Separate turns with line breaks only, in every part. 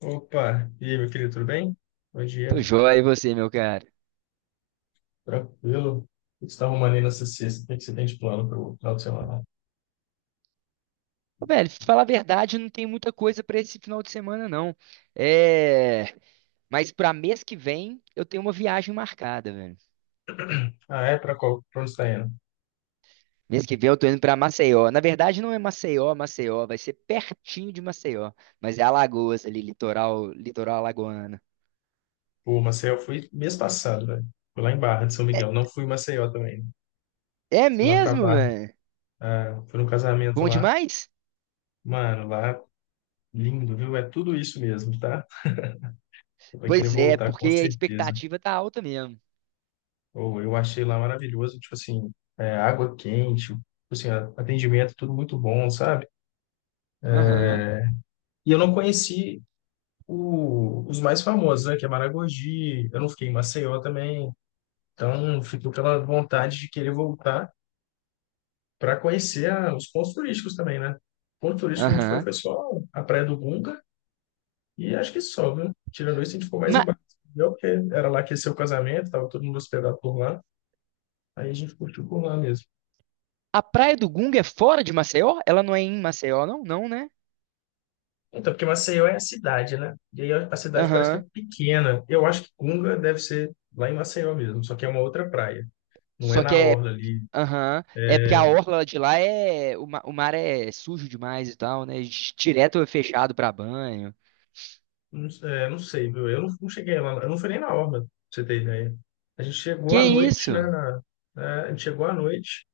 Opa, e aí, meu querido, tudo bem? Bom
Tô
dia,
joia, e você, meu cara?
tranquilo. O que você está arrumando aí nessa sexta? O que que você tem de plano para o final de semana?
Ô, velho, pra te falar a verdade, não tem muita coisa pra esse final de semana, não. É... Mas pra mês que vem, eu tenho uma viagem marcada, velho.
Ah, é? Para qual? Para onde você está indo?
Mês que vem eu tô indo pra Maceió. Na verdade, não é Maceió, Maceió. Vai ser pertinho de Maceió. Mas é Alagoas ali, litoral, litoral alagoano.
Pô, Maceió, eu fui mês passado, velho. Fui lá em Barra de São
É,
Miguel. Não fui em Maceió também.
é
Fui lá para
mesmo,
Barra.
velho?
Ah, fui num casamento
Bom
lá.
demais?
Mano, lá, lindo, viu? É tudo isso mesmo, tá? Você vai querer
Pois é,
voltar
porque
com
a
certeza.
expectativa tá alta mesmo.
Ou eu achei lá maravilhoso, tipo assim, é, água quente, tipo assim, atendimento, tudo muito bom, sabe?
Aham,
E eu não conheci os mais famosos, né? Que é Maragogi, eu não fiquei em Maceió também, então fico pela vontade de querer voltar para conhecer os pontos turísticos também, né? O ponto turístico que a gente foi
aham.
foi só a Praia do Gunga e acho que só, viu? Tirando isso, a gente ficou mais
Mas
embaixo, entendeu? Porque era lá que ia ser o casamento, tava todo mundo hospedado por lá, aí a gente curtiu por lá mesmo.
a Praia do Gunga é fora de Maceió? Ela não é em Maceió, não? Não, né?
Então, porque Maceió é a cidade, né? E aí a cidade parece que
Aham.
é pequena. Eu acho que Gunga deve ser lá em Maceió mesmo, só que é uma outra praia. Não é
Só que
na
é.
orla ali.
Aham. É porque a orla de lá é. O mar é sujo demais e tal, né? Direto é fechado pra banho.
Não, é, não sei, viu? Eu não, não cheguei lá, eu não fui nem na Orla, pra você ter ideia. A gente chegou
Que
à noite, né?
isso?
Né, a gente chegou à noite,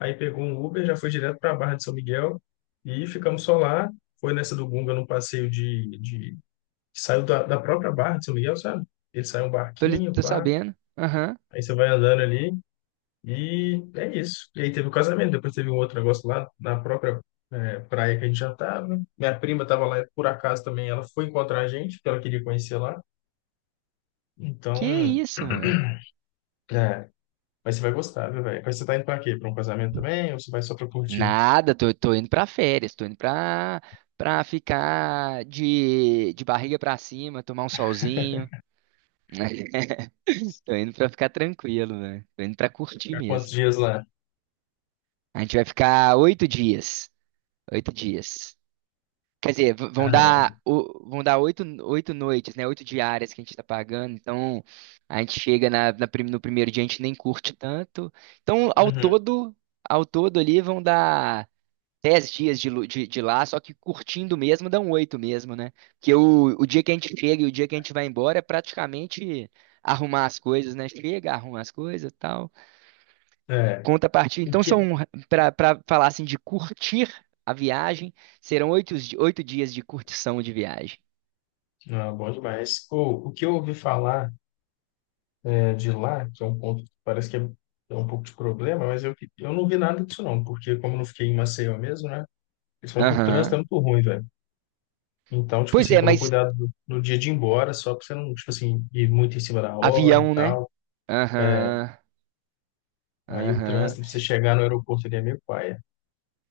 aí pegou um Uber, já foi direto para a Barra de São Miguel e ficamos só lá. Foi nessa do Gunga, num passeio de... que saiu da própria Barra de São Miguel, sabe? Ele saiu um
Tô, li-
barquinho,
tô
pá,
sabendo. Aham.
aí você vai andando ali e é isso. E aí teve o casamento, depois teve um outro negócio lá na própria é, praia que a gente já tava. Minha prima tava lá, por acaso também, ela foi encontrar a gente, porque ela queria conhecer lá. Então,
Que isso, mano?
é, mas você vai gostar, viu, velho? Mas você tá indo pra quê? Pra um casamento também? Ou você vai só pra curtir?
Nada, tô indo pra férias, tô indo pra ficar de barriga pra cima, tomar um solzinho. Tô indo pra ficar tranquilo, velho. Tô indo pra curtir
Ficar quantos
mesmo.
dias lá?
A gente vai ficar oito dias. Oito dias. Quer dizer, v- vão
Ah, não.
dar, o- vão dar oito noites, né? Oito diárias que a gente está pagando. Então, a gente chega no primeiro dia, a gente nem curte tanto. Então, ao
Uhum.
todo, ao todo ali vão dar dez dias de lá, só que curtindo mesmo, dão oito mesmo, né? Porque o dia que a gente chega e o dia que a gente vai embora é praticamente arrumar as coisas, né? Chega, arruma as coisas e tal.
É.
Contrapartida.
O
Então, são,
que...
para falar assim, de curtir a viagem, serão oito dias de curtição de viagem.
Não, bom demais. O que eu ouvi falar é, de lá, que é um ponto que parece que é, é um pouco de problema, mas eu não vi nada disso não, porque como eu não fiquei em Maceió mesmo, né? Eles falam que o trânsito é
Aham.
muito ruim, velho. Então, tipo
Pois
assim,
é,
toma
mas
cuidado no dia de ir embora, só pra você não, tipo assim, ir muito em cima da hora e
avião, né?
tal. É,
Aham,
aí o
aham.
trânsito, pra você chegar no aeroporto, ele é meio paia.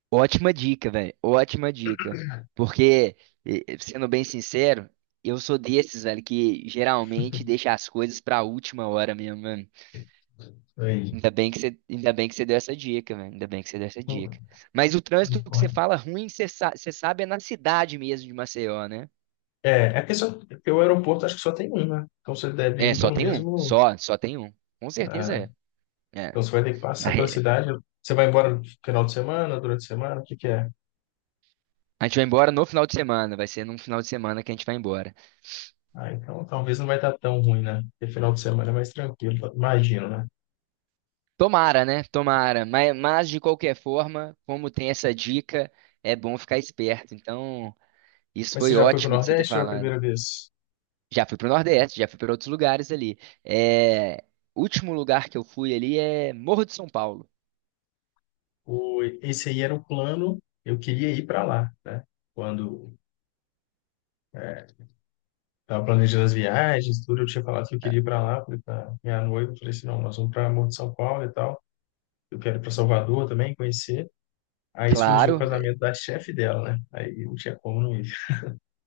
Ótima dica, velho. Ótima dica. Porque, sendo bem sincero, eu sou desses, velho, que geralmente deixa as coisas pra última hora mesmo, mano.
Aí,
Ainda bem que você deu essa dica, velho. Ainda bem que você deu essa
não,
dica. Mas o trânsito
não
que você
pode.
fala ruim, você sabe, é na cidade mesmo de Maceió, né?
É, a questão é que o aeroporto acho que só tem um, né? Então você deve
É,
ir
só
pelo
tem um.
mesmo.
Só tem um. Com certeza
Ah,
é. É.
então você vai ter que
Na
passar pela
re-
cidade. Você vai embora no final de semana, durante a semana, o que que é?
A gente vai embora no final de semana. Vai ser num final de semana que a gente vai embora.
Ah, então talvez não vai estar tão ruim, né? Porque final de semana é mais tranquilo, imagino, né?
Tomara, né? Tomara. Mas de qualquer forma, como tem essa dica, é bom ficar esperto. Então, isso
Mas você
foi
já foi para o
ótimo de você ter
Nordeste ou é a
falado.
primeira vez?
Já fui pro Nordeste, já fui para outros lugares ali. É, último lugar que eu fui ali é Morro de São Paulo.
O, esse aí era o plano, eu queria ir para lá, né? Quando estava planejando as viagens, tudo, eu tinha falado que eu queria ir para lá, falei para minha noiva, falei assim, não, nós vamos para Morro de São Paulo e tal. Eu quero ir para Salvador também, conhecer. Aí surgiu o
Claro,
casamento da chefe dela, né? Aí não tinha como não ir.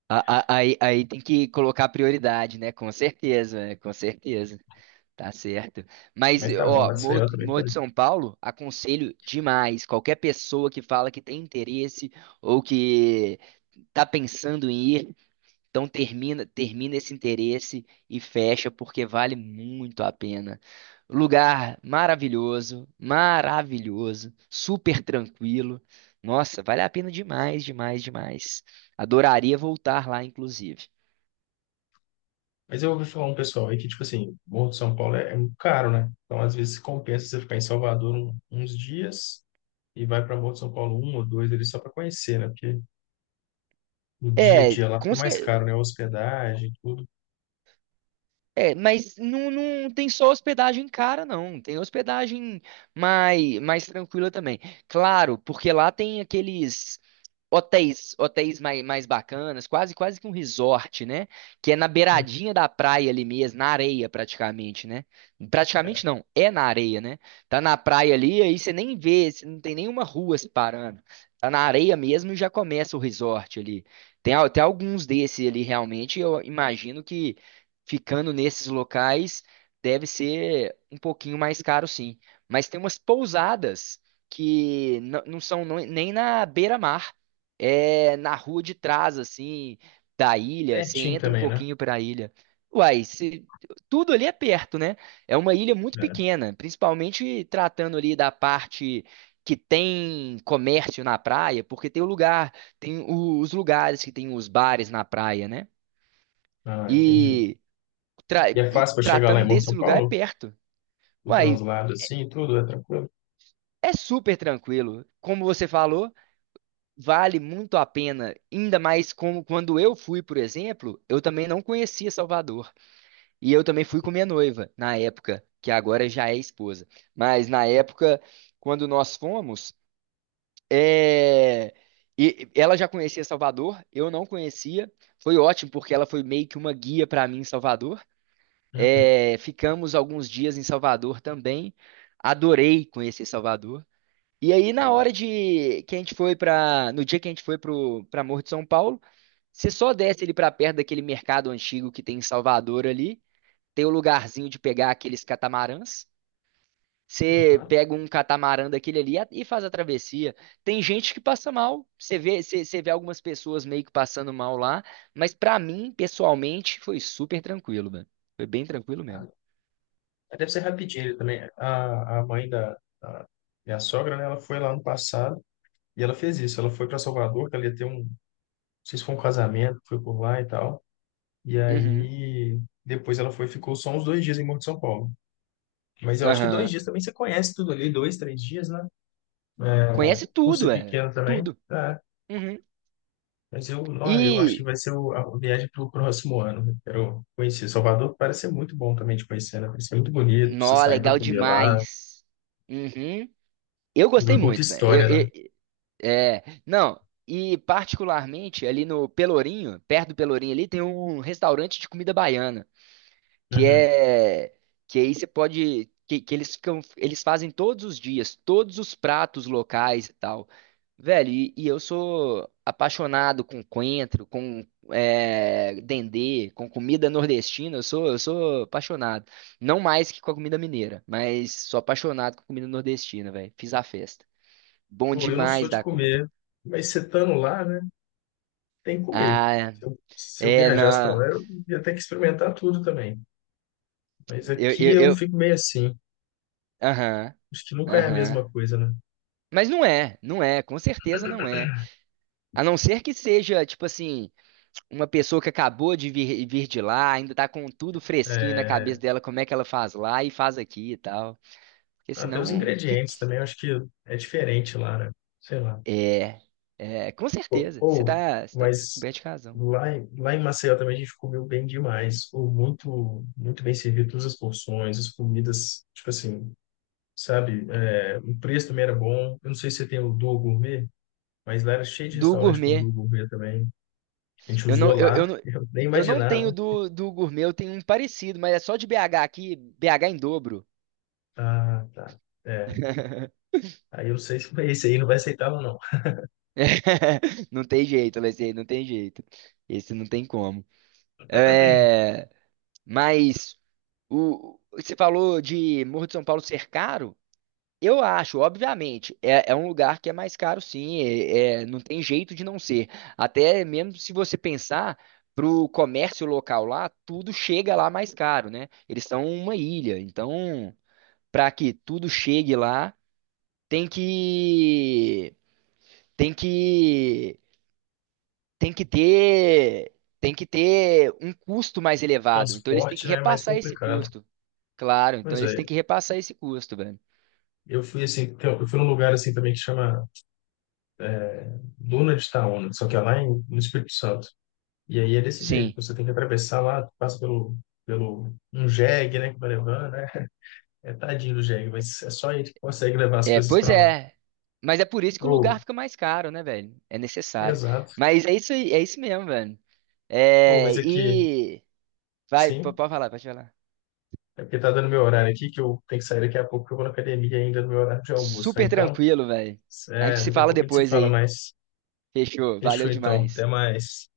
aí tem que colocar prioridade, né? Com certeza, né? Com certeza. Tá certo. Mas,
Mas tá bom,
ó, Morro,
Maceió
do-
também.
Morro
Quero.
de São Paulo, aconselho demais. Qualquer pessoa que fala que tem interesse ou que tá pensando em ir, então termina esse interesse e fecha porque vale muito a pena. Lugar maravilhoso, maravilhoso, super tranquilo. Nossa, vale a pena demais, demais, demais. Adoraria voltar lá, inclusive.
Mas eu ouvi falar um pessoal aí que, tipo assim, Morro de São Paulo é, é muito caro, né? Então, às vezes, compensa você ficar em Salvador uns dias e vai para Morro de São Paulo um ou dois ali só para conhecer, né? Porque o dia a
É,
dia lá fica
com
mais caro,
cer-
né? Hospedagem, tudo.
mas não tem só hospedagem cara, não. Tem hospedagem mais tranquila também. Claro, porque lá tem aqueles hotéis mais bacanas, quase quase que um resort, né? Que é na
Hum,
beiradinha da praia ali mesmo, na areia praticamente, né? Praticamente não, é na areia, né? Tá na praia ali, aí você nem vê, você não tem nenhuma rua separando. Tá na areia mesmo e já começa o resort ali. Tem até alguns desses ali realmente, eu imagino que ficando nesses locais deve ser um pouquinho mais caro sim. Mas tem umas pousadas que não são nem na beira-mar, é na rua de trás, assim, da ilha. Você
Pertinho
entra um
também, né?
pouquinho para a ilha. Uai, tudo ali é perto, né? É uma ilha muito
É.
pequena, principalmente tratando ali da parte que tem comércio na praia, porque tem o lugar, tem o- os lugares que tem os bares na praia, né?
Ah, entendi.
E, tra-
E é
e
fácil para chegar lá em
tratando
Morro de São
desse lugar é
Paulo?
perto.
O
Uai,
translado assim, tudo, é tranquilo?
é super tranquilo. Como você falou. Vale muito a pena, ainda mais como quando eu fui, por exemplo, eu também não conhecia Salvador. E eu também fui com minha noiva, na época, que agora já é esposa. Mas na época, quando nós fomos, é, e ela já conhecia Salvador, eu não conhecia. Foi ótimo, porque ela foi meio que uma guia para mim em Salvador.
Uhum.
É, ficamos alguns dias em Salvador também. Adorei conhecer Salvador. E aí, na
Bom.
hora de que a gente foi para, no dia que a gente foi pro para Morro de São Paulo, você só desce ali para perto daquele mercado antigo que tem em Salvador ali, tem o lugarzinho de pegar aqueles catamarãs. Você
Aham.
pega um catamarã daquele ali e faz a travessia. Tem gente que passa mal. Você vê, você vê algumas pessoas meio que passando mal lá, mas pra mim, pessoalmente, foi super tranquilo, velho. Foi bem tranquilo mesmo.
Deve ser rapidinho também. A mãe da, a minha sogra, né, ela foi lá no passado e ela fez isso. Ela foi para Salvador, que ela ia ter um, não sei se foi um casamento, foi por lá e tal. E
Uhum.
aí depois ela foi, e ficou só uns dois dias em Morro de São Paulo. Mas eu acho que dois
Aham.
dias também você conhece tudo ali, dois, três dias, né?
Conhece
É, por ser
tudo, é.
pequeno também,
Tudo.
tá.
Uhum.
Mas eu, ó, eu acho que
E
vai ser a viagem para o próximo ano. Eu quero conhecer Salvador, parece ser muito bom também de conhecer, né? Parece ser muito bonito, você
nó,
sair para
legal
comer lá,
demais. Uhum. Eu gostei
muita
muito, velho.
história, né?
É, não, e particularmente ali no Pelourinho, perto do Pelourinho ali, tem um restaurante de comida baiana que
Uhum.
é que aí você pode que eles fazem todos os dias todos os pratos locais e tal, velho. E eu sou apaixonado com coentro, com dendê, com comida nordestina. Eu sou apaixonado, não mais que com a comida mineira, mas sou apaixonado com comida nordestina, velho. Fiz a festa. Bom
Pô, eu não sou
demais
de
da conta.
comer, mas você estando lá, né, tem que comer.
Ah,
Se eu, se eu
é,
viajasse para
não.
lá, eu ia ter que experimentar tudo também. Mas
eu
aqui
eu,
eu
eu
fico meio assim.
aham,
Acho que nunca é a
aham,
mesma coisa, né?
mas não é, não é, com certeza, não é. A não ser que seja, tipo assim, uma pessoa que acabou de vir, de lá, ainda tá com tudo fresquinho na
É,
cabeça dela, como é que ela faz lá e faz aqui e tal. Porque
até os
senão,
ingredientes
fique.
também, eu acho que é diferente lá, né? Sei lá.
É, é, com certeza. Você
Ou-
tá, você tá
mas
coberto de razão.
lá em Maceió também a gente comeu bem demais. Ou muito, muito bem servido, todas as porções, as comidas, tipo assim, sabe? É, o preço também era bom. Eu não sei se você tem o Duo Gourmet. Mas lá era cheio de
Do
restaurante com
gourmet.
do gourmet também. A gente
Eu não,
usou
eu, eu
lá,
não,
eu nem
eu não tenho
imaginava.
do gourmet, eu tenho um parecido, mas é só de BH aqui, BH em dobro.
Ah, tá. É. Aí eu não sei se esse aí não vai aceitar ou não.
Não tem jeito, Alessandro, não tem jeito. Esse não tem como. É, mas. O, você falou de Morro de São Paulo ser caro? Eu acho, obviamente, é um lugar que é mais caro, sim, não tem jeito de não ser. Até mesmo se você pensar para o comércio local lá, tudo chega lá mais caro, né? Eles são uma ilha, então para que tudo chegue lá, tem que tem que tem que ter tem que ter um custo mais elevado. Então eles têm
Transporte,
que
né? É mais
repassar esse
complicado.
custo. Claro, então
Mas é,
eles têm que repassar esse custo, velho.
eu fui assim, tem- um, eu fui num lugar assim também que chama Duna de Itaúna, só que é lá em, no Espírito Santo. E aí é desse jeito,
Sim.
você tem que atravessar lá, passa pelo, pelo um jegue, né, que vai levando, né? É tadinho do jegue, mas é só ele que consegue levar as
É,
coisas
pois
para lá.
é. Mas é por isso que o
Ou,
lugar fica mais caro, né, velho? É necessário.
exato.
Mas é isso aí, é isso mesmo, velho.
Ou,
É,
mas aqui,
e vai,
sim.
pode falar, pode falar.
É porque tá dando meu horário aqui, que eu tenho que sair daqui a pouco, que eu vou na academia ainda no meu horário de almoço, né?
Super
Então,
tranquilo, velho. A gente
é,
se
daqui a
fala
pouco a gente se
depois
fala
aí.
mais.
Fechou. Valeu
Fechou então, até
demais.
mais.